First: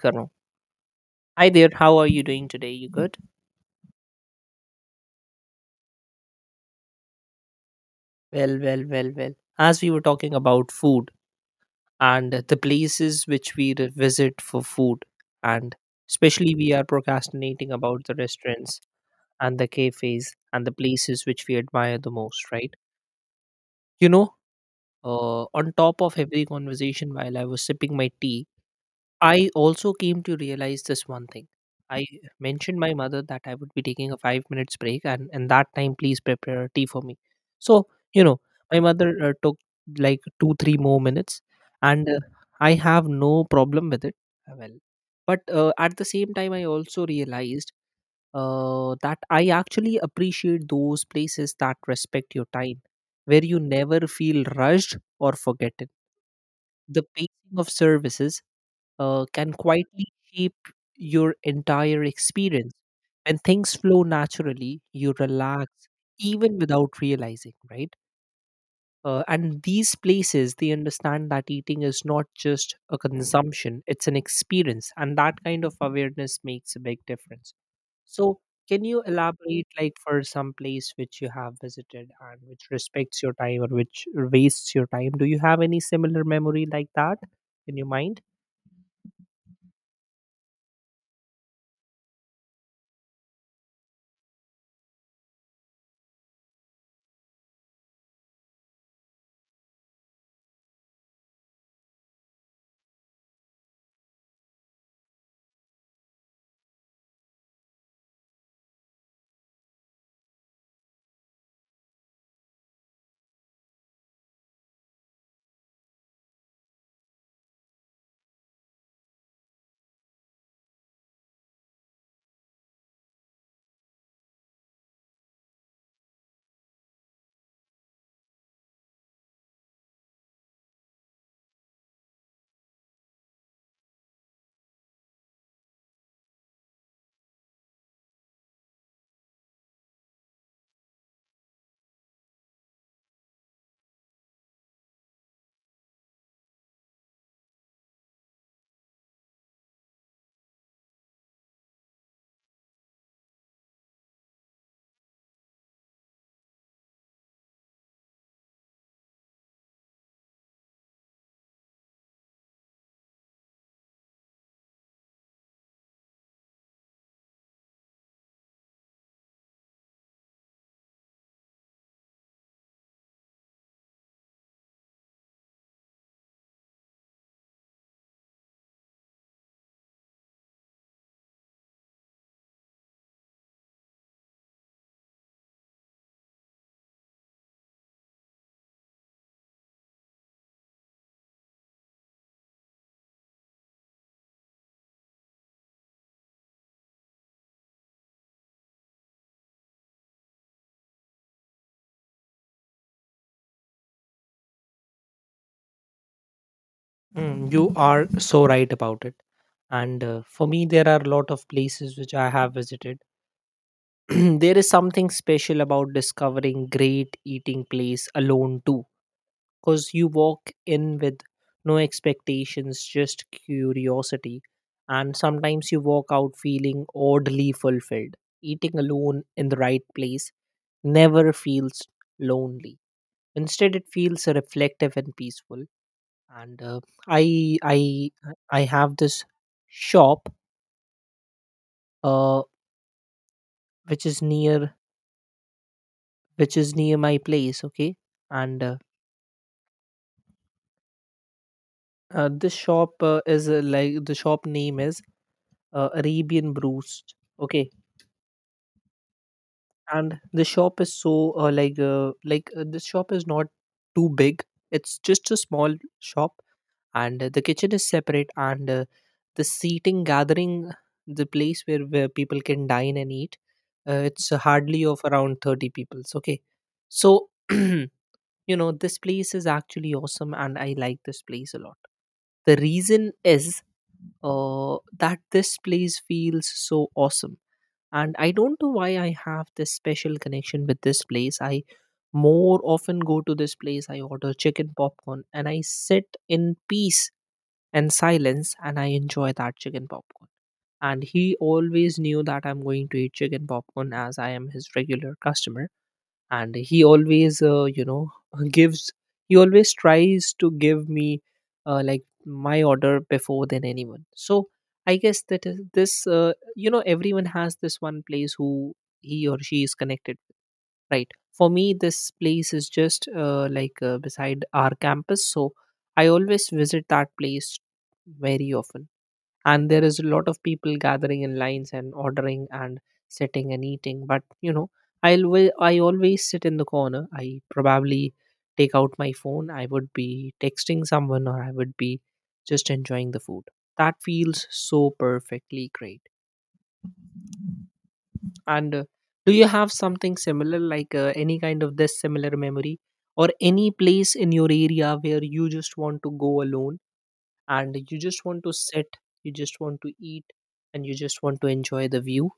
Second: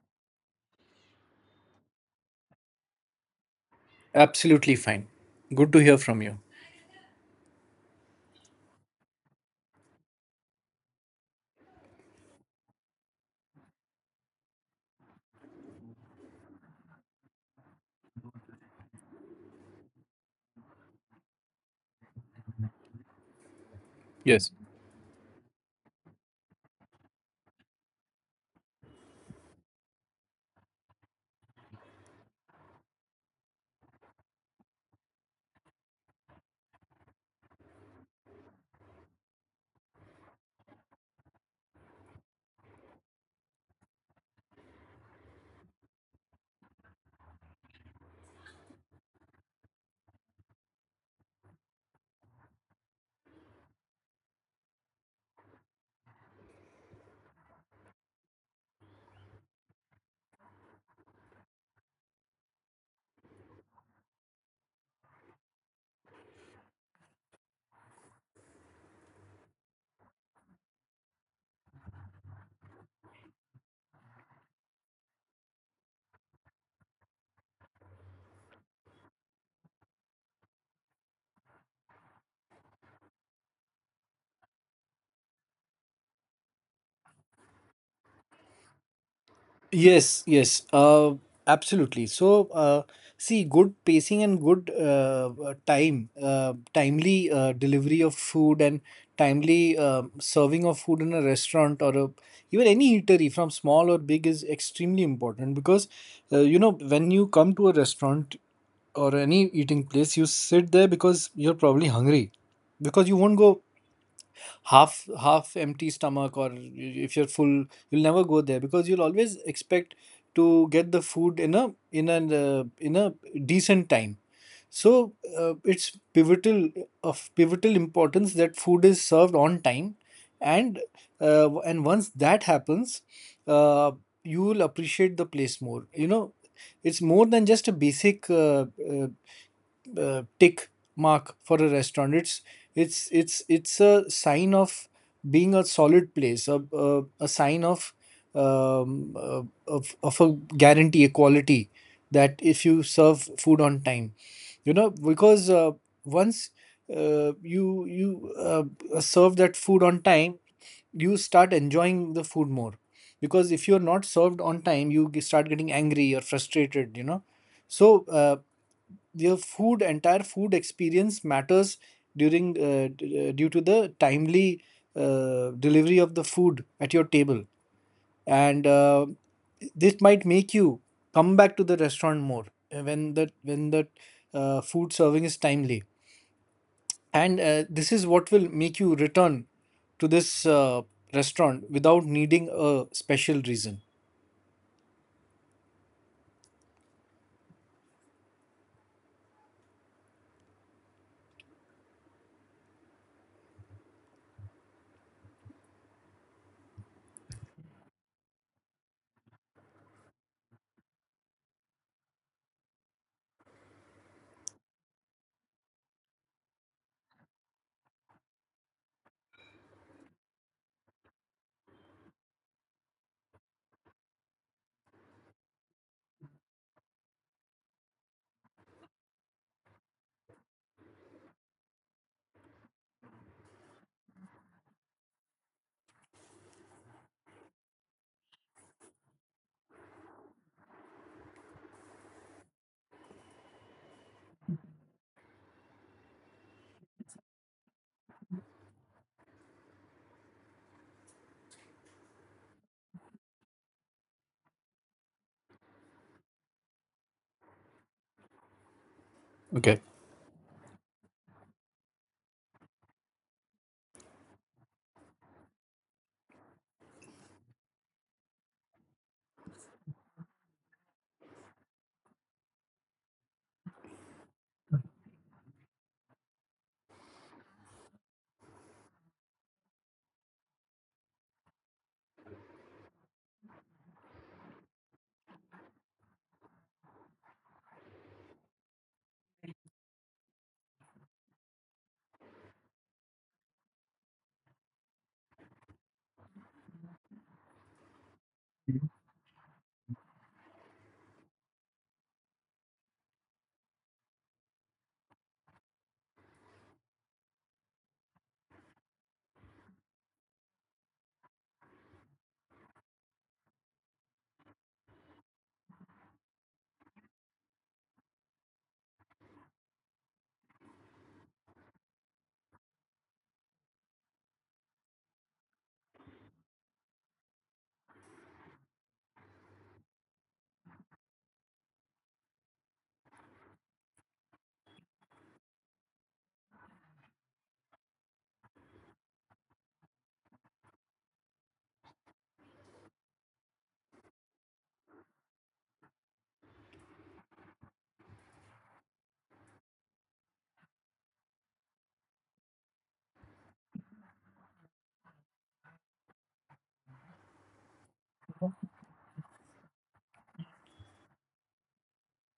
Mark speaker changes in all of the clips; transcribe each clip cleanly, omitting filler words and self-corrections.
Speaker 1: Karo. Hi there, how are you doing today? You good?
Speaker 2: Absolutely fine. Good to hear from you.
Speaker 1: Well, well, well, well. As we were talking about food and the places which we visit for food, and especially we are procrastinating about the restaurants and the cafes and the places which we admire the most, right? You know,
Speaker 2: Yes.
Speaker 1: on top of every conversation while I was sipping my tea, I also came to realize this one thing. I mentioned my mother that I would be taking a 5 minutes break, and in that time, please prepare a tea for me. So you know, my mother took like two, three more minutes, and I have no problem with it. Well, but at the same time, I also realized that I actually appreciate those places that respect your time, where you never feel rushed or forgotten. The pacing of services can quietly shape your entire experience. When things flow naturally, you relax even without realizing, right? And these places, they understand that eating is not just a consumption, it's an experience. And that kind of awareness makes a big difference. So, can you elaborate, like, for some place which you have visited and which respects your time or which wastes your time? Do you have any similar memory like that in your mind?
Speaker 2: Yes. Absolutely. See, good pacing and good, timely delivery of food and timely serving of food in a restaurant or even any eatery from small or big is extremely important because, you know, when you come to a restaurant or any eating place, you sit there because you're probably hungry because you won't go half empty stomach, or if you're full you'll never go there, because you'll always expect to get the food in a decent time. So it's pivotal importance that food is served on time. And uh, and once that happens, uh, you will appreciate the place more, you know. It's more than just a basic tick mark for a restaurant. It's a sign of being a solid place, a sign of um, uh, a guarantee, a quality, that if you serve food on time, you know. Because once you serve that food on time, you start enjoying the food more, because if you're not served on time you start getting angry or frustrated, you know. So your entire food experience matters due to the timely delivery of the food at your table, and this might make you come back to the restaurant more when the food serving is timely. And this is what will make you return to this restaurant without needing a special reason.
Speaker 1: Mm, you are so right about it. And for me, there are a lot of places which I have visited. There is something special about discovering great eating place alone too, because you walk in with no expectations, just curiosity, and sometimes you walk out feeling oddly fulfilled. Eating alone in the right place never feels lonely. Instead, it feels reflective and peaceful. And uh, i i i have this shop, uh, which is near which is near my place. Okay. And this shop is, like, the shop name is, Arabian Brews. Okay.
Speaker 2: Okay.
Speaker 1: And the shop is so, like, like this shop is not too big. It's just a small shop, and the kitchen is separate. And the seating gathering, the place where people can dine and eat, it's hardly of around 30 people. So, okay. So this place is actually awesome, and I like this place a lot. The reason is that this place feels so awesome. And I don't know why I have this special connection with this place. I more often go to this place. I order chicken popcorn and I sit in peace and silence and I enjoy that chicken popcorn. And he always knew that I'm going to eat chicken popcorn as I am his regular customer. And he always gives he always tries to give me, like, my order before than anyone. So I guess that is this, everyone has this one place who he or she is connected, right? For me, this place is just, like, beside our campus. So I always visit that place very often. And there is a lot of people gathering in lines and ordering and sitting and eating. But you know, I always sit in the corner. I probably take out my phone, I would be texting someone, or I would be just enjoying the food. That feels so perfectly great. And do you have something similar, like, any kind of this similar memory, or any place in your area where you just want to go alone and you just want to sit, you just want to eat, and you just want to enjoy the view?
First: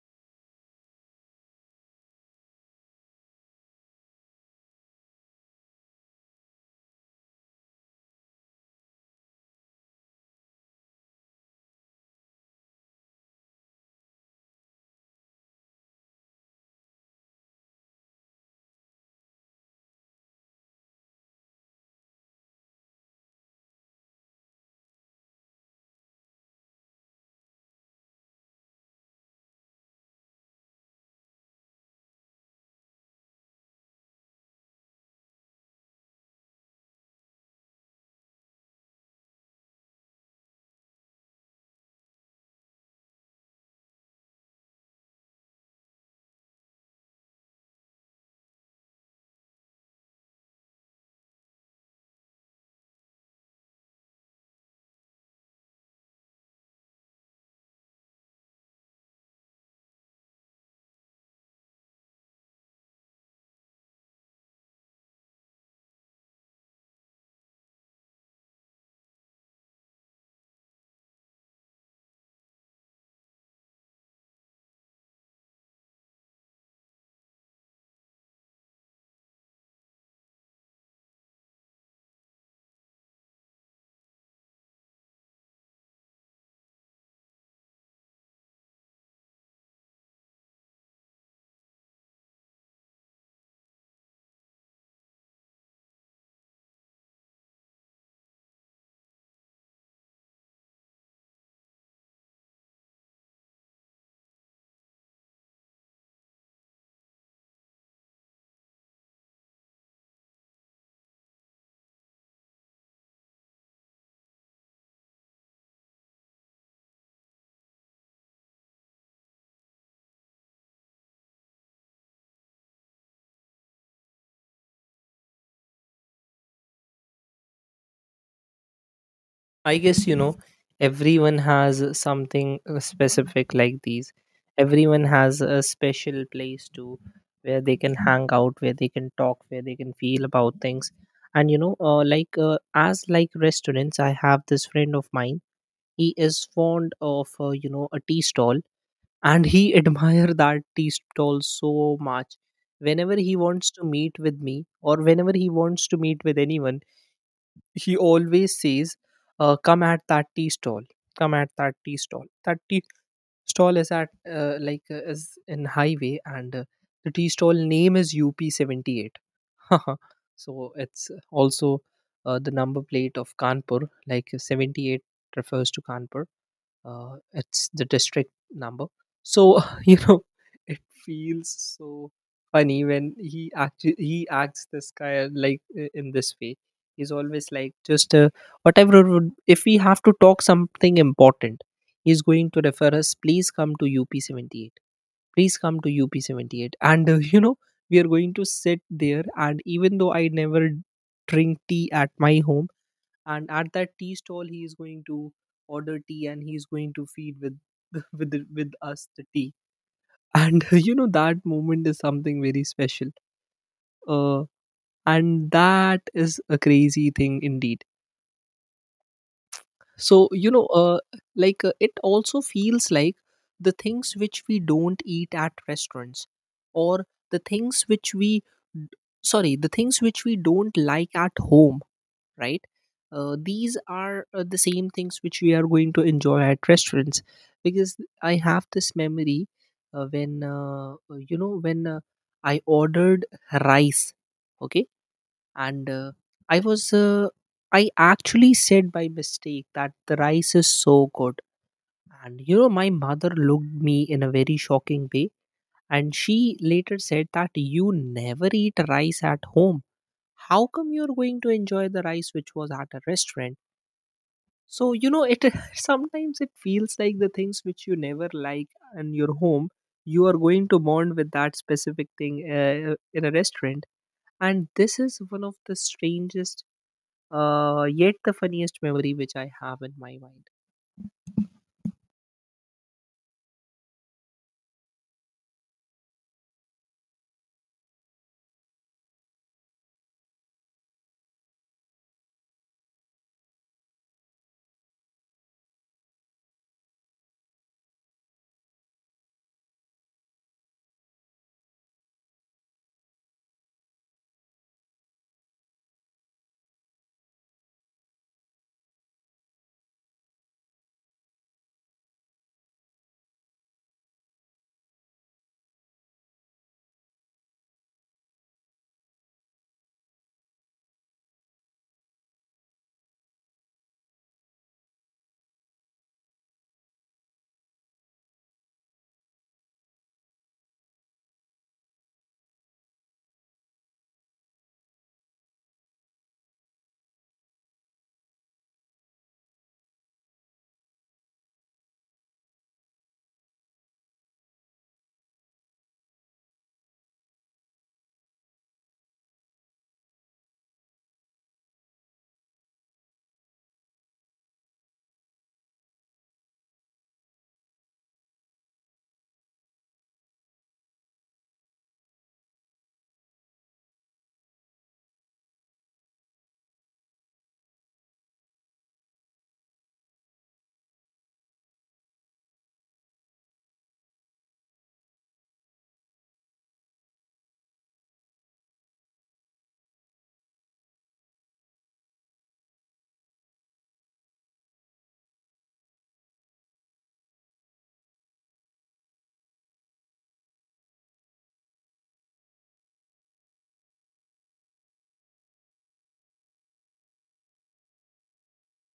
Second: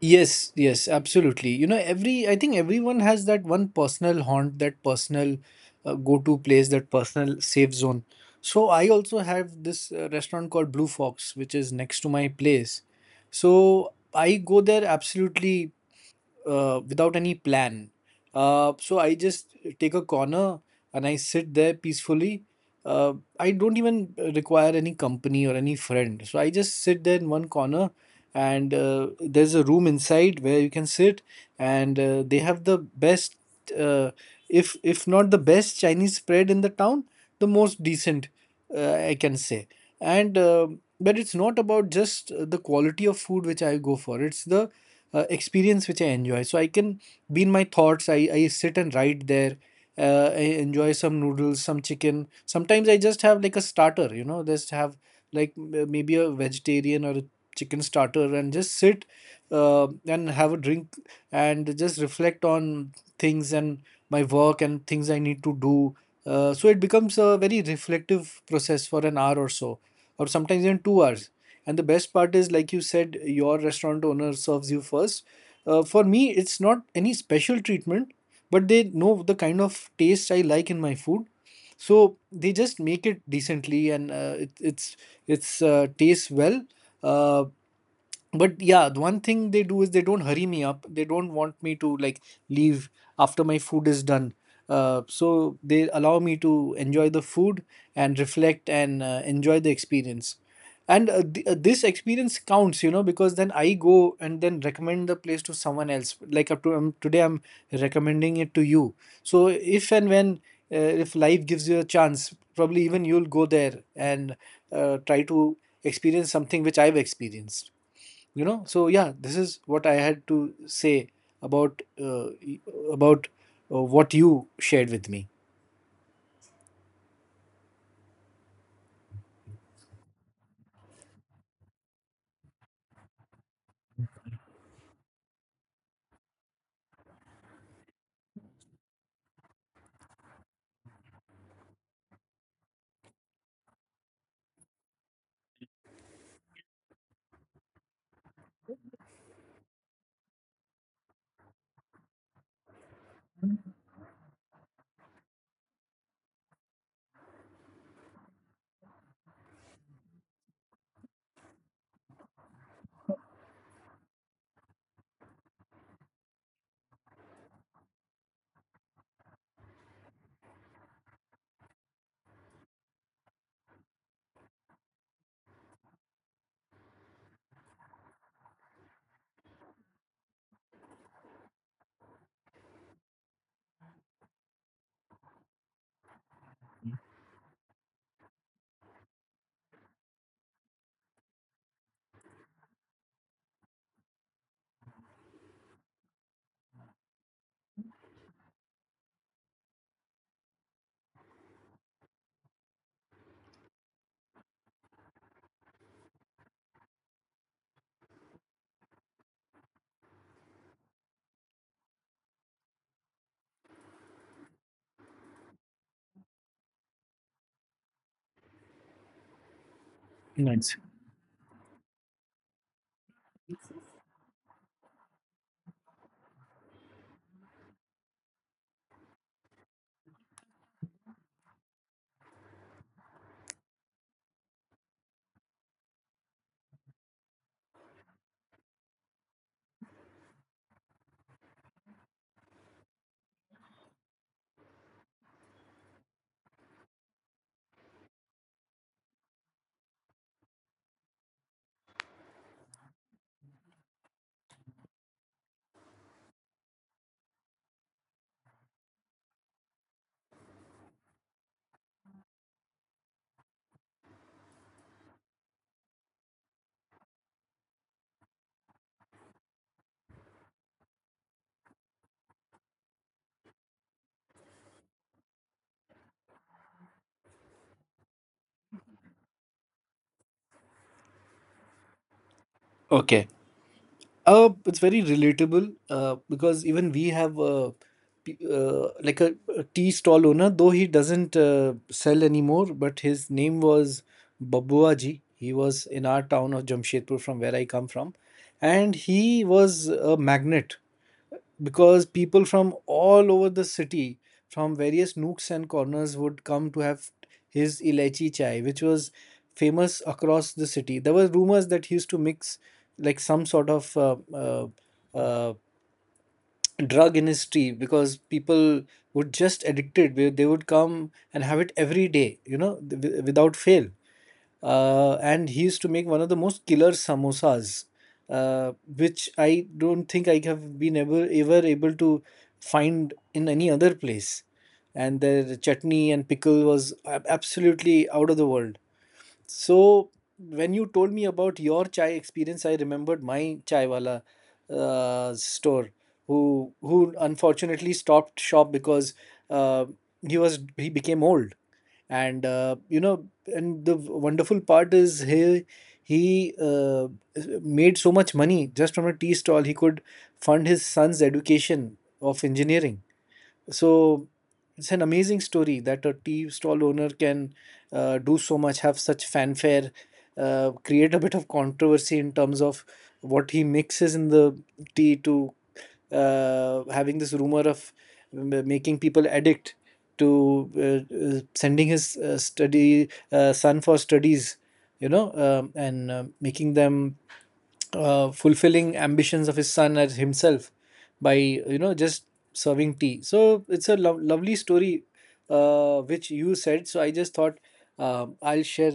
Speaker 2: Yes, absolutely. You know, every I think everyone has that one personal haunt, that personal go-to place, that personal safe zone. So I also have this restaurant called Blue Fox, which is next to my place. So I go there absolutely without any plan. So I just take a corner and I sit there peacefully. Uh, I don't even require any company or any friend. So I just sit there in one corner, and there's a room inside where you can sit, and they have the best, uh, if not the best Chinese spread in the town, the most decent, I can say. And but it's not about just the quality of food which I go for. It's the experience which I enjoy. So I can be in my thoughts. I sit and write there. I enjoy some noodles, some chicken. Sometimes I just have like a starter, you know, just have like maybe a vegetarian or a chicken starter, and just sit and have a drink and just reflect on things and my work and things I need to do. So it becomes a very reflective process for an hour or so, or sometimes even 2 hours. And the best part is, like you said, your restaurant owner serves you first. For me, it's not any special treatment, but they know the kind of taste I like in my food. So they just make it decently, and it, it's tastes well. Uh, but yeah, the one thing they do is they don't hurry me up. They don't want me to like leave after my food is done. So they allow me to enjoy the food and reflect, and enjoy the experience. And this experience counts, you know, because then I go and then recommend the place to someone else, like up to today I'm recommending it to you. So if and when, uh, if life gives you a chance, probably even you'll go there and try to experience something which I've experienced, you know. So yeah, this is what I had to say about uh, y- about what you shared with me.
Speaker 1: I guess, you know, everyone has something specific like these. Everyone has a special place to where they can hang out, where they can talk, where they can feel about things. And you know, like, as like restaurants, I have this friend of mine. He is fond of, a tea stall, and he admire that tea stall so much. Whenever he wants to meet with me or whenever he wants to meet with anyone, he always says, come at that tea stall, come at that tea stall. That tea stall is at like is in highway, and the tea stall name is up78. So it's also the number plate of Kanpur. Like, 78 refers to Kanpur. It's the district number. So you know, it feels so funny when he acts this guy like, in this way. He's always like, just, whatever would, if we have to talk something important, he's going to refer us, please come to up78, please come to up78, and we are going to sit there. And even though I never drink tea at my home, and at that tea stall he is going to order tea, and he's going to feed with with us the tea. And that moment is something very special. uh, and that is a crazy thing indeed. So you know,
Speaker 2: Nice.
Speaker 1: like, it also feels like the things which we don't eat at restaurants, or the things which we the things which we don't like at home, right? These are the same things which we are going to enjoy at restaurants. Because I have this memory, when I ordered rice, okay? And I was, uh, I actually said by mistake that the rice is so good. And, you know, my mother looked me in a very shocking way. And she later said that you never eat rice at home. How come you're going to enjoy the rice which was at a restaurant? So you know, it, sometimes it feels like the things which you never like in your home, you are going to bond with that specific thing, in a restaurant. And this is one of the strangest, yet the funniest memory which I have in my mind.
Speaker 2: Okay. It's very relatable, because even we have a tea stall owner, though he doesn't sell anymore. But his name was Babua Ji. He was in our town of Jamshedpur, from where I come from, and he was a magnet, because people from all over the city, from various nooks and corners, would come to have his ilachi chai, which was famous across the city. There were rumors that he used to mix like some sort of uh, drug in his tea, because people would just addicted. They would come and have it every day, you know, without fail. And he used to make one of the most killer samosas, which I don't think I have been ever able to find in any other place. And their chutney and pickle was absolutely out of the world. So when you told me about your chai experience, I remembered my chaiwala store, who unfortunately stopped shop because uh, he was he became old. And you know, and the wonderful part is he made so much money just from a tea stall, he could fund his son's education of engineering. So it's an amazing story that a tea stall owner can do so much, have such fanfare, create a bit of controversy in terms of what he mixes in the tea, to having this rumor of making people addict, to sending his study son for studies, you know. And making them fulfilling ambitions of his son as himself, by, you know, just serving tea. So it's a lovely story which you said. So I just thought I'll share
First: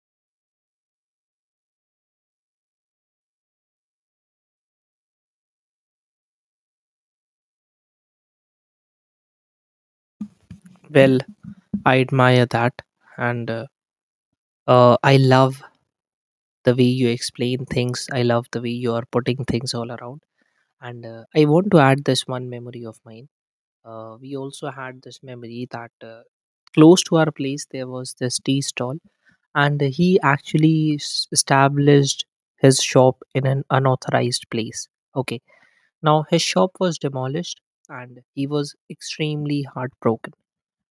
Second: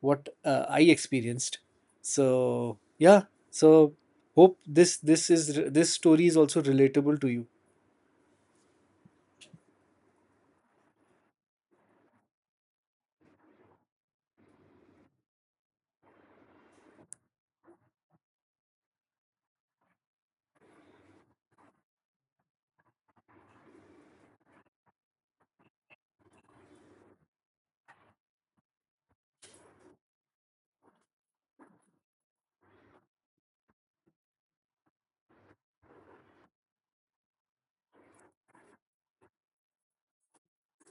Speaker 2: what I experienced. So yeah. So hope this story is also relatable to you.
Speaker 1: Well, I admire that, and I love the way you explain things. I love the way you are putting things all around. And I want to add this one memory of mine. We also had this memory that, close to our place there was this tea stall, and he actually established his shop in an unauthorized place. Okay. Now his shop was demolished, and he was extremely heartbroken,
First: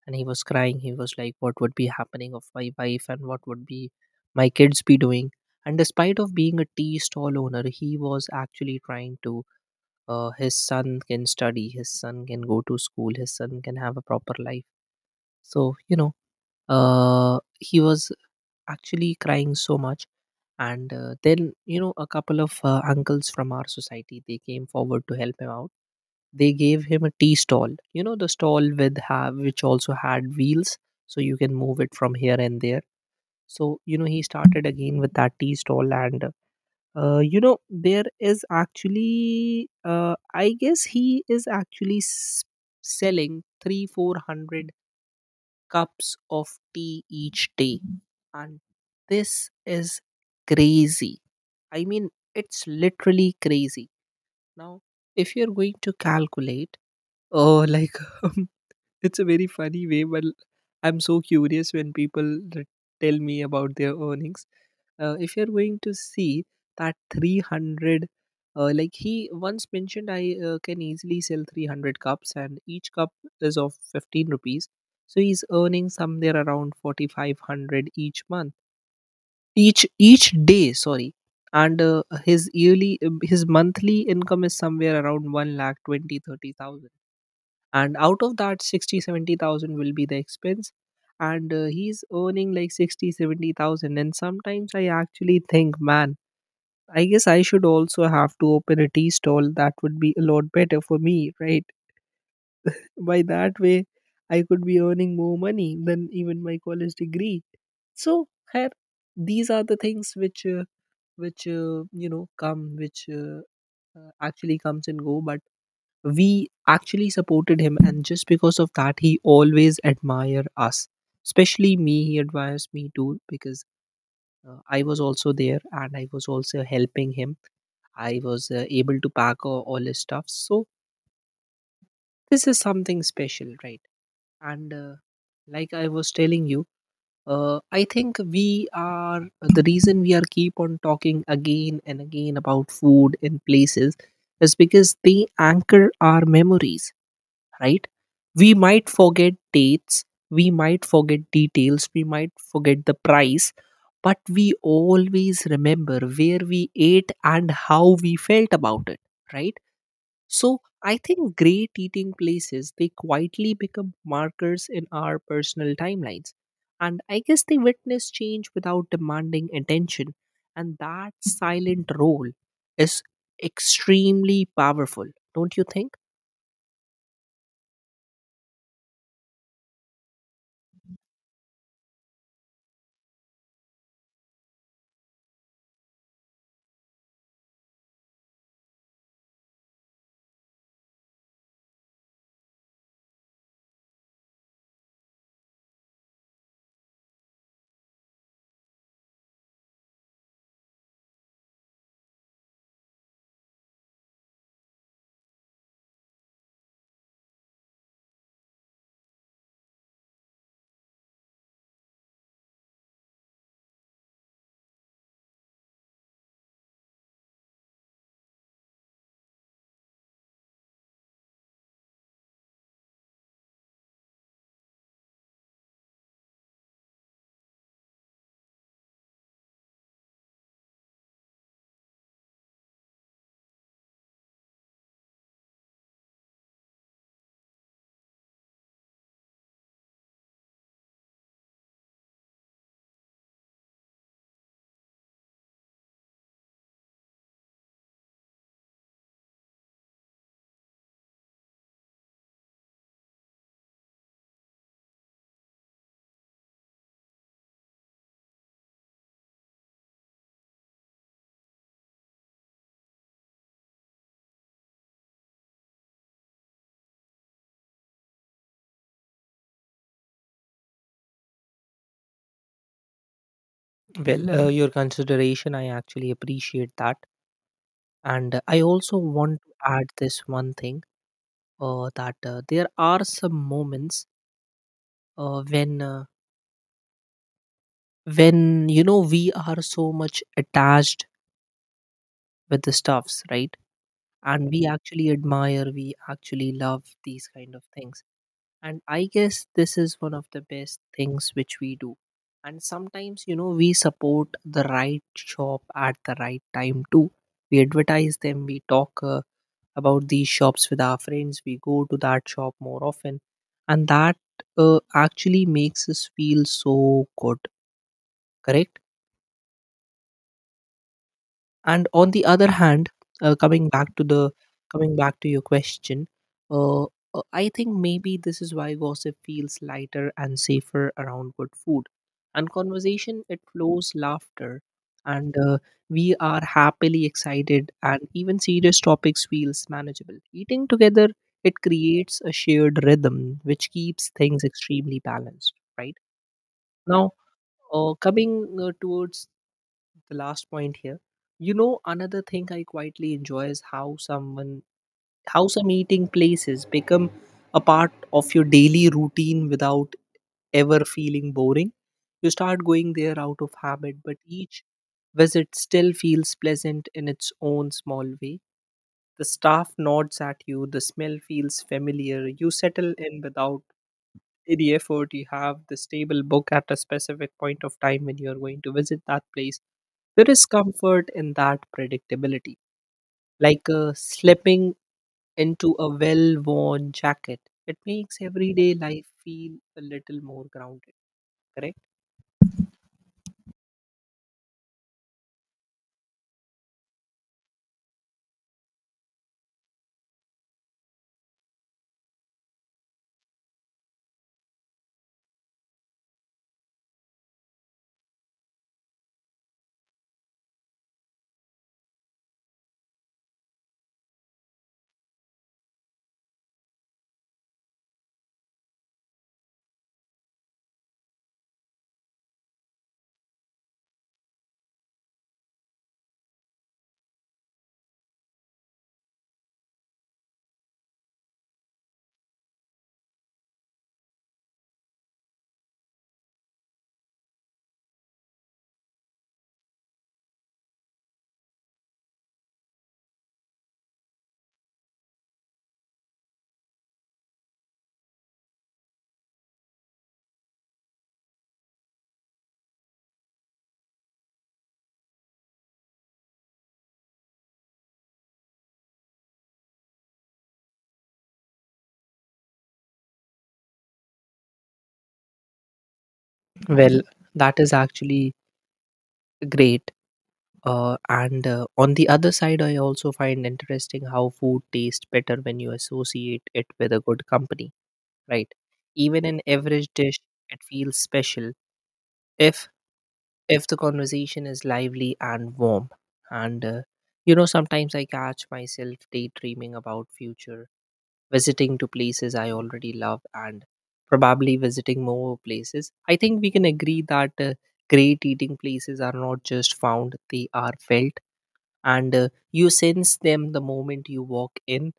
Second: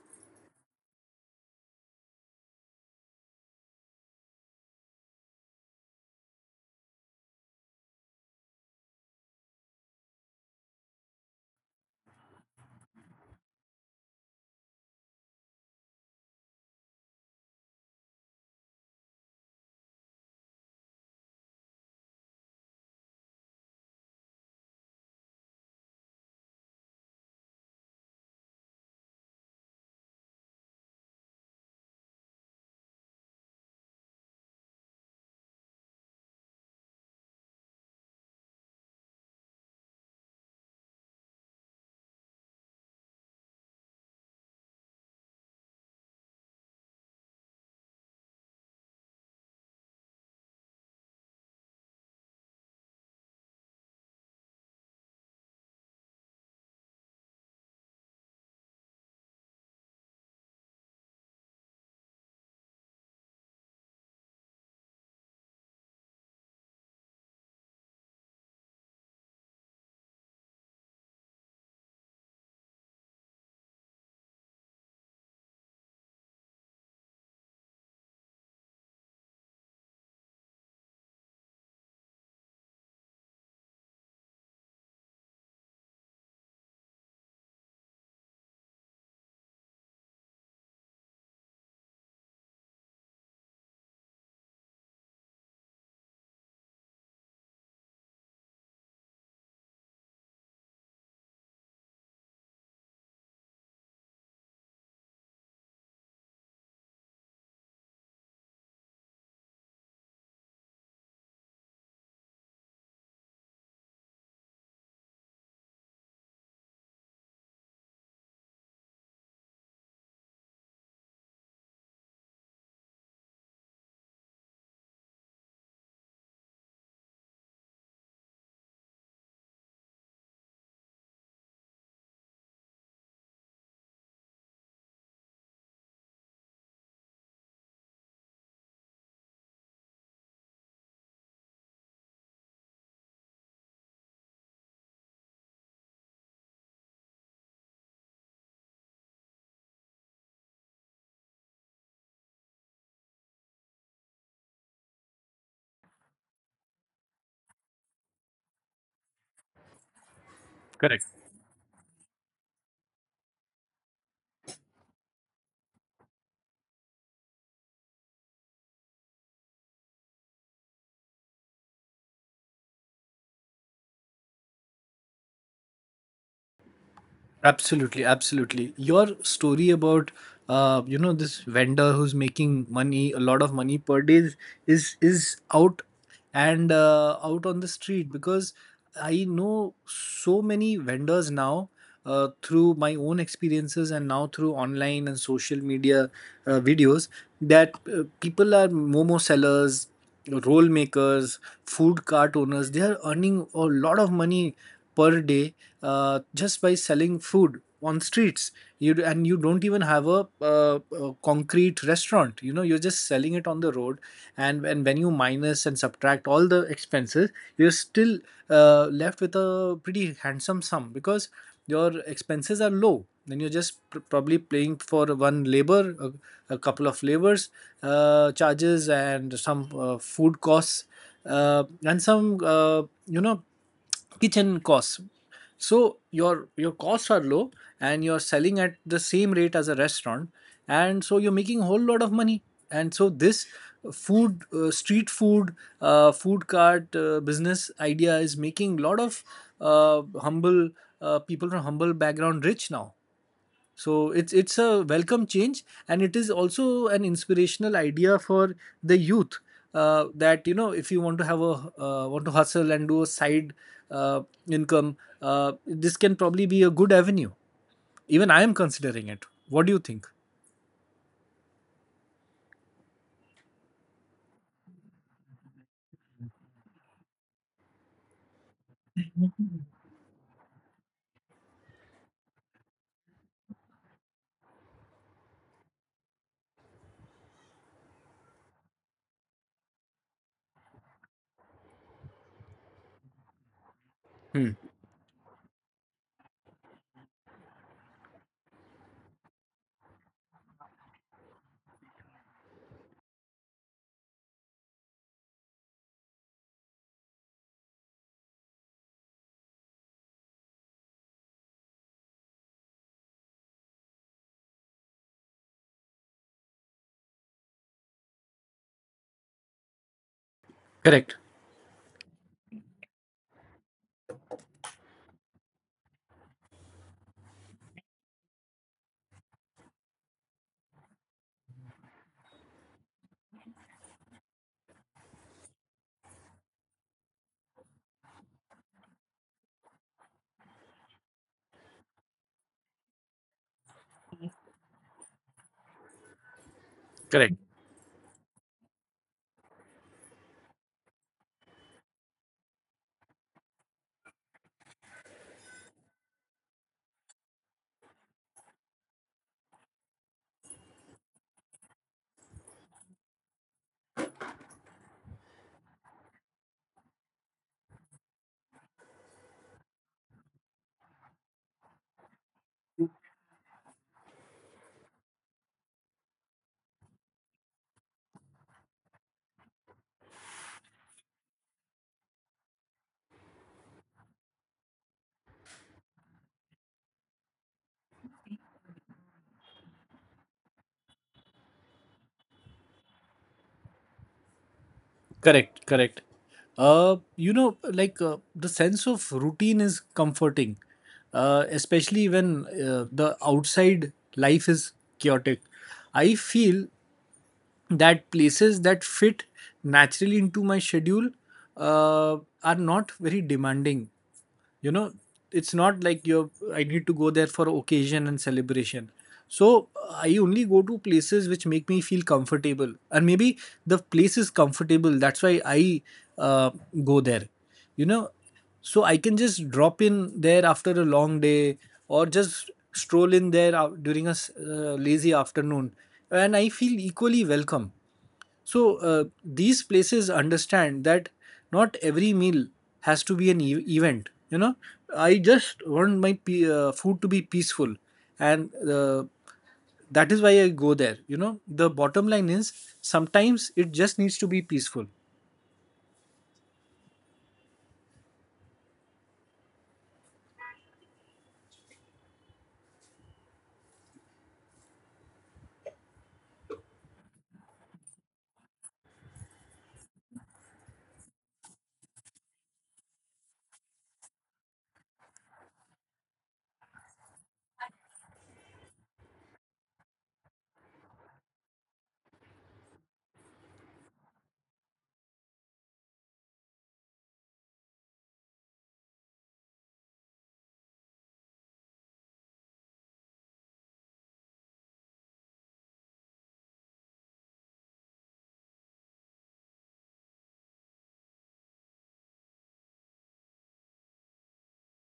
Speaker 1: and he was crying. He was like, what would be happening of my wife, and what would be my kids be doing. And despite of being a tea stall owner, he was actually trying to, his son can study, his son can go to school, his son can have a proper life. So you know, he was actually crying so much. And then, a couple of uncles from our society, they came forward to help him out. They gave him a tea stall, you know, the stall with have which also had wheels, so you can move it from here and there. So you know, he started again with that tea stall. And you know, there is actually, I guess he is actually selling three, 400 cups of tea each day. And this is crazy. I mean, it's literally crazy. Now, if you're going to calculate, oh, like, it's a very funny way. But I'm so curious when people tell me about their earnings. If you're going to see that 300, like, he once mentioned, I can easily sell 300 cups, and each cup is of 15 rupees. So he's earning somewhere around 4,500 each month, each day. Sorry, and his monthly income is somewhere around 1 lakh 20-30 thousand, and out of that 60-70 thousand will be the expense. And he's earning like 60-70 thousand. And sometimes I actually think, man, I guess I should also have to open a tea stall. That would be a lot better for me, right? By that way, I could be earning more money than even my college degree. So her, these are the things which, which you know come which actually comes and go. But we actually supported him, and just because of that, he always admire us, especially me. He admires me too. Because I was also there, and I was also helping him. I was able to pack all his stuff. So this is something special, right? And like I was telling you, I think we are the reason we are keep on talking again and again about food in places, is because they anchor our memories, right? We might forget dates, we might forget details, we might forget the price, but we always remember where we ate and how we felt about it, right? So I
Speaker 2: Correct.
Speaker 1: think great eating places they quietly become markers in our personal timelines. And I guess they witness change without demanding attention. And that silent role is extremely powerful, don't you think?
Speaker 2: Absolutely, absolutely. Your story about you know, this vendor who's making money, a lot of money per day, is is out, and out on the street. Because I know so many vendors now through my own experiences, and now through online and social media videos, that people are momo sellers, roll makers, food cart owners. They are earning a lot of money per day, just by selling food on streets. And you don't even have a concrete restaurant, you know, you're just selling it on the road. And when you minus and subtract all the expenses, you're still left with a pretty handsome sum, because your expenses are low. Then you're just probably paying for one labor, a couple of labors charges, and some food costs, and some you know, kitchen costs. So your costs are low, and you're selling at the same rate as a restaurant, and so you're making a whole lot of money. And so this food street food, food cart, business idea is making a lot of humble, people from humble background rich now. So it's a welcome change, and it is also an inspirational idea for the youth, that, you know, if you want to have a want to hustle and do a side uh, income, this can probably be a good avenue. Even I am considering it. What do you think?
Speaker 1: Well, your consideration, I actually appreciate that. And I also want to add this one thing that there are some moments uh, when, uh, when, you know, we are so much attached with the stuffs, right? And
Speaker 2: Hmm.
Speaker 1: we actually admire, we actually love these kind of things. And I guess this is one of the best things which we do. And sometimes, you know, we support the right shop at the right time too. We advertise them, we talk. About these shops with our friends. We go to that shop more often, and that actually makes us feel so good. Correct.
Speaker 2: Correct.
Speaker 1: And on the other hand, uh, coming back to the coming back to your question, uh, I think maybe this is why gossip feels lighter and safer around good food, and conversation it flows laughter, and we are happily excited, and even serious topics feels manageable. Eating together it creates a shared rhythm which keeps things extremely balanced. Right now,
Speaker 2: Correct.
Speaker 1: coming towards the last point here, you know, another thing I quietly enjoy is how someone, how some eating places become a part of your daily routine without ever feeling boring. You start going there out of habit, but each visit still feels pleasant in its own small way. The staff nods at you, the smell feels familiar, you settle in without the effort, you have the stable book at a specific point of time when you're going to visit that place. There is comfort in that predictability, like slipping into a well-worn jacket. It makes everyday life feel a little more grounded. Correct.
Speaker 2: Correct. Correct. You know, like the sense of routine is comforting, especially when the outside life is chaotic. I feel that places that fit naturally into my schedule uh, are not very demanding, you know. It's not like you're, I need to go there for occasion and celebration. So I only go to places which make me feel comfortable, and maybe the place is comfortable, that's why I uh, go there, you know. So I can just drop in there after a long day, or just stroll in there during a lazy afternoon, and I feel equally welcome. So these places understand that not every meal has to be an event. You know, I just want my food to be peaceful, and that is why I go there. You know, the bottom line is, sometimes it just needs to be peaceful.
Speaker 1: Well, that is actually great. And On the other side, I also find interesting how food tastes better when you associate it with a good company, right? Even an average dish, it feels special if if the conversation is lively and warm. And You know, sometimes I catch myself daydreaming about future, visiting to places I already love, and probably visiting more places. I think we can agree that great eating places are not just found, they are felt. And you sense them the moment you walk in.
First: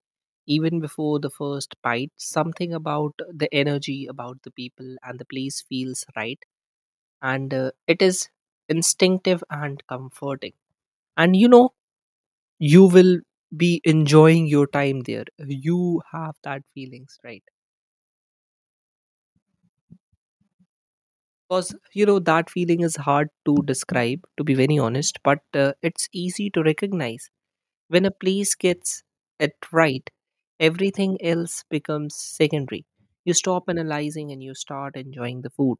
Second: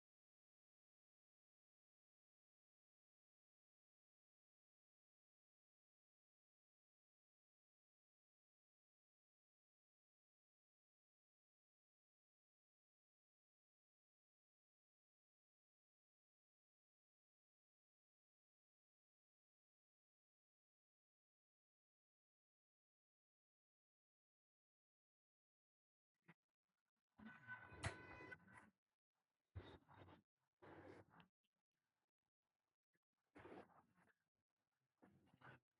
Speaker 1: Even before the first bite, something about the energy, about the people and the place, feels right. And it is instinctive and comforting. And you know, you will be enjoying your time there, you have that feelings, right? Because you know that feeling is hard to describe, to be very honest, but it's easy to recognize. When a place gets it right, everything else becomes secondary. You stop analyzing and you start enjoying the food.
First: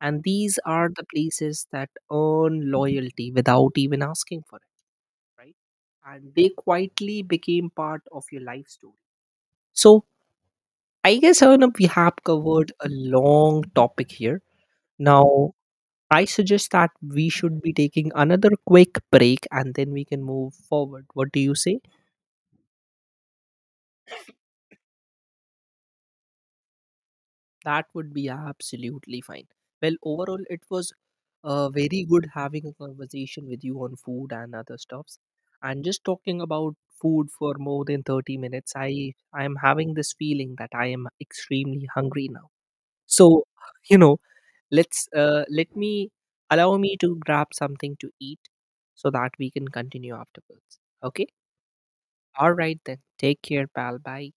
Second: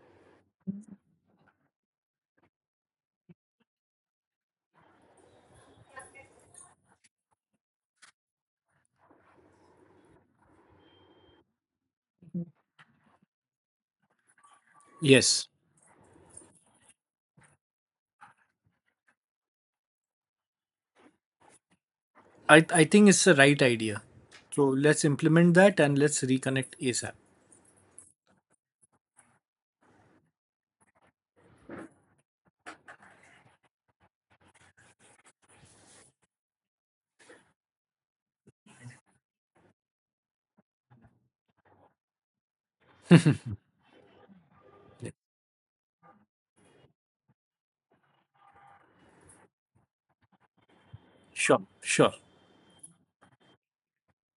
Speaker 1: And these are the places that earn loyalty without even asking for it, right? And they quietly became part of your life story. So I guess, Arnab, we have covered a long topic here.
Speaker 2: Yes,
Speaker 1: Now I suggest that we should be taking another quick break and then we can move forward. What do you say?
Speaker 2: I think it's the right idea. So let's implement that, and let's reconnect ASAP.
Speaker 1: That would be absolutely fine. Well, overall, it was very good having a conversation with you on food and other stuffs. And just talking about food for more than 30 minutes, I am having this feeling that I am extremely hungry now. So, you know, let's
Speaker 2: Yeah.
Speaker 1: uh, let me allow me to grab something to eat so that we can continue afterwards. Okay?
Speaker 2: Sure, sure.
Speaker 1: All right then. Take care, pal. Bye.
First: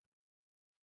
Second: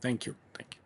Speaker 2: Thank you. Thank you.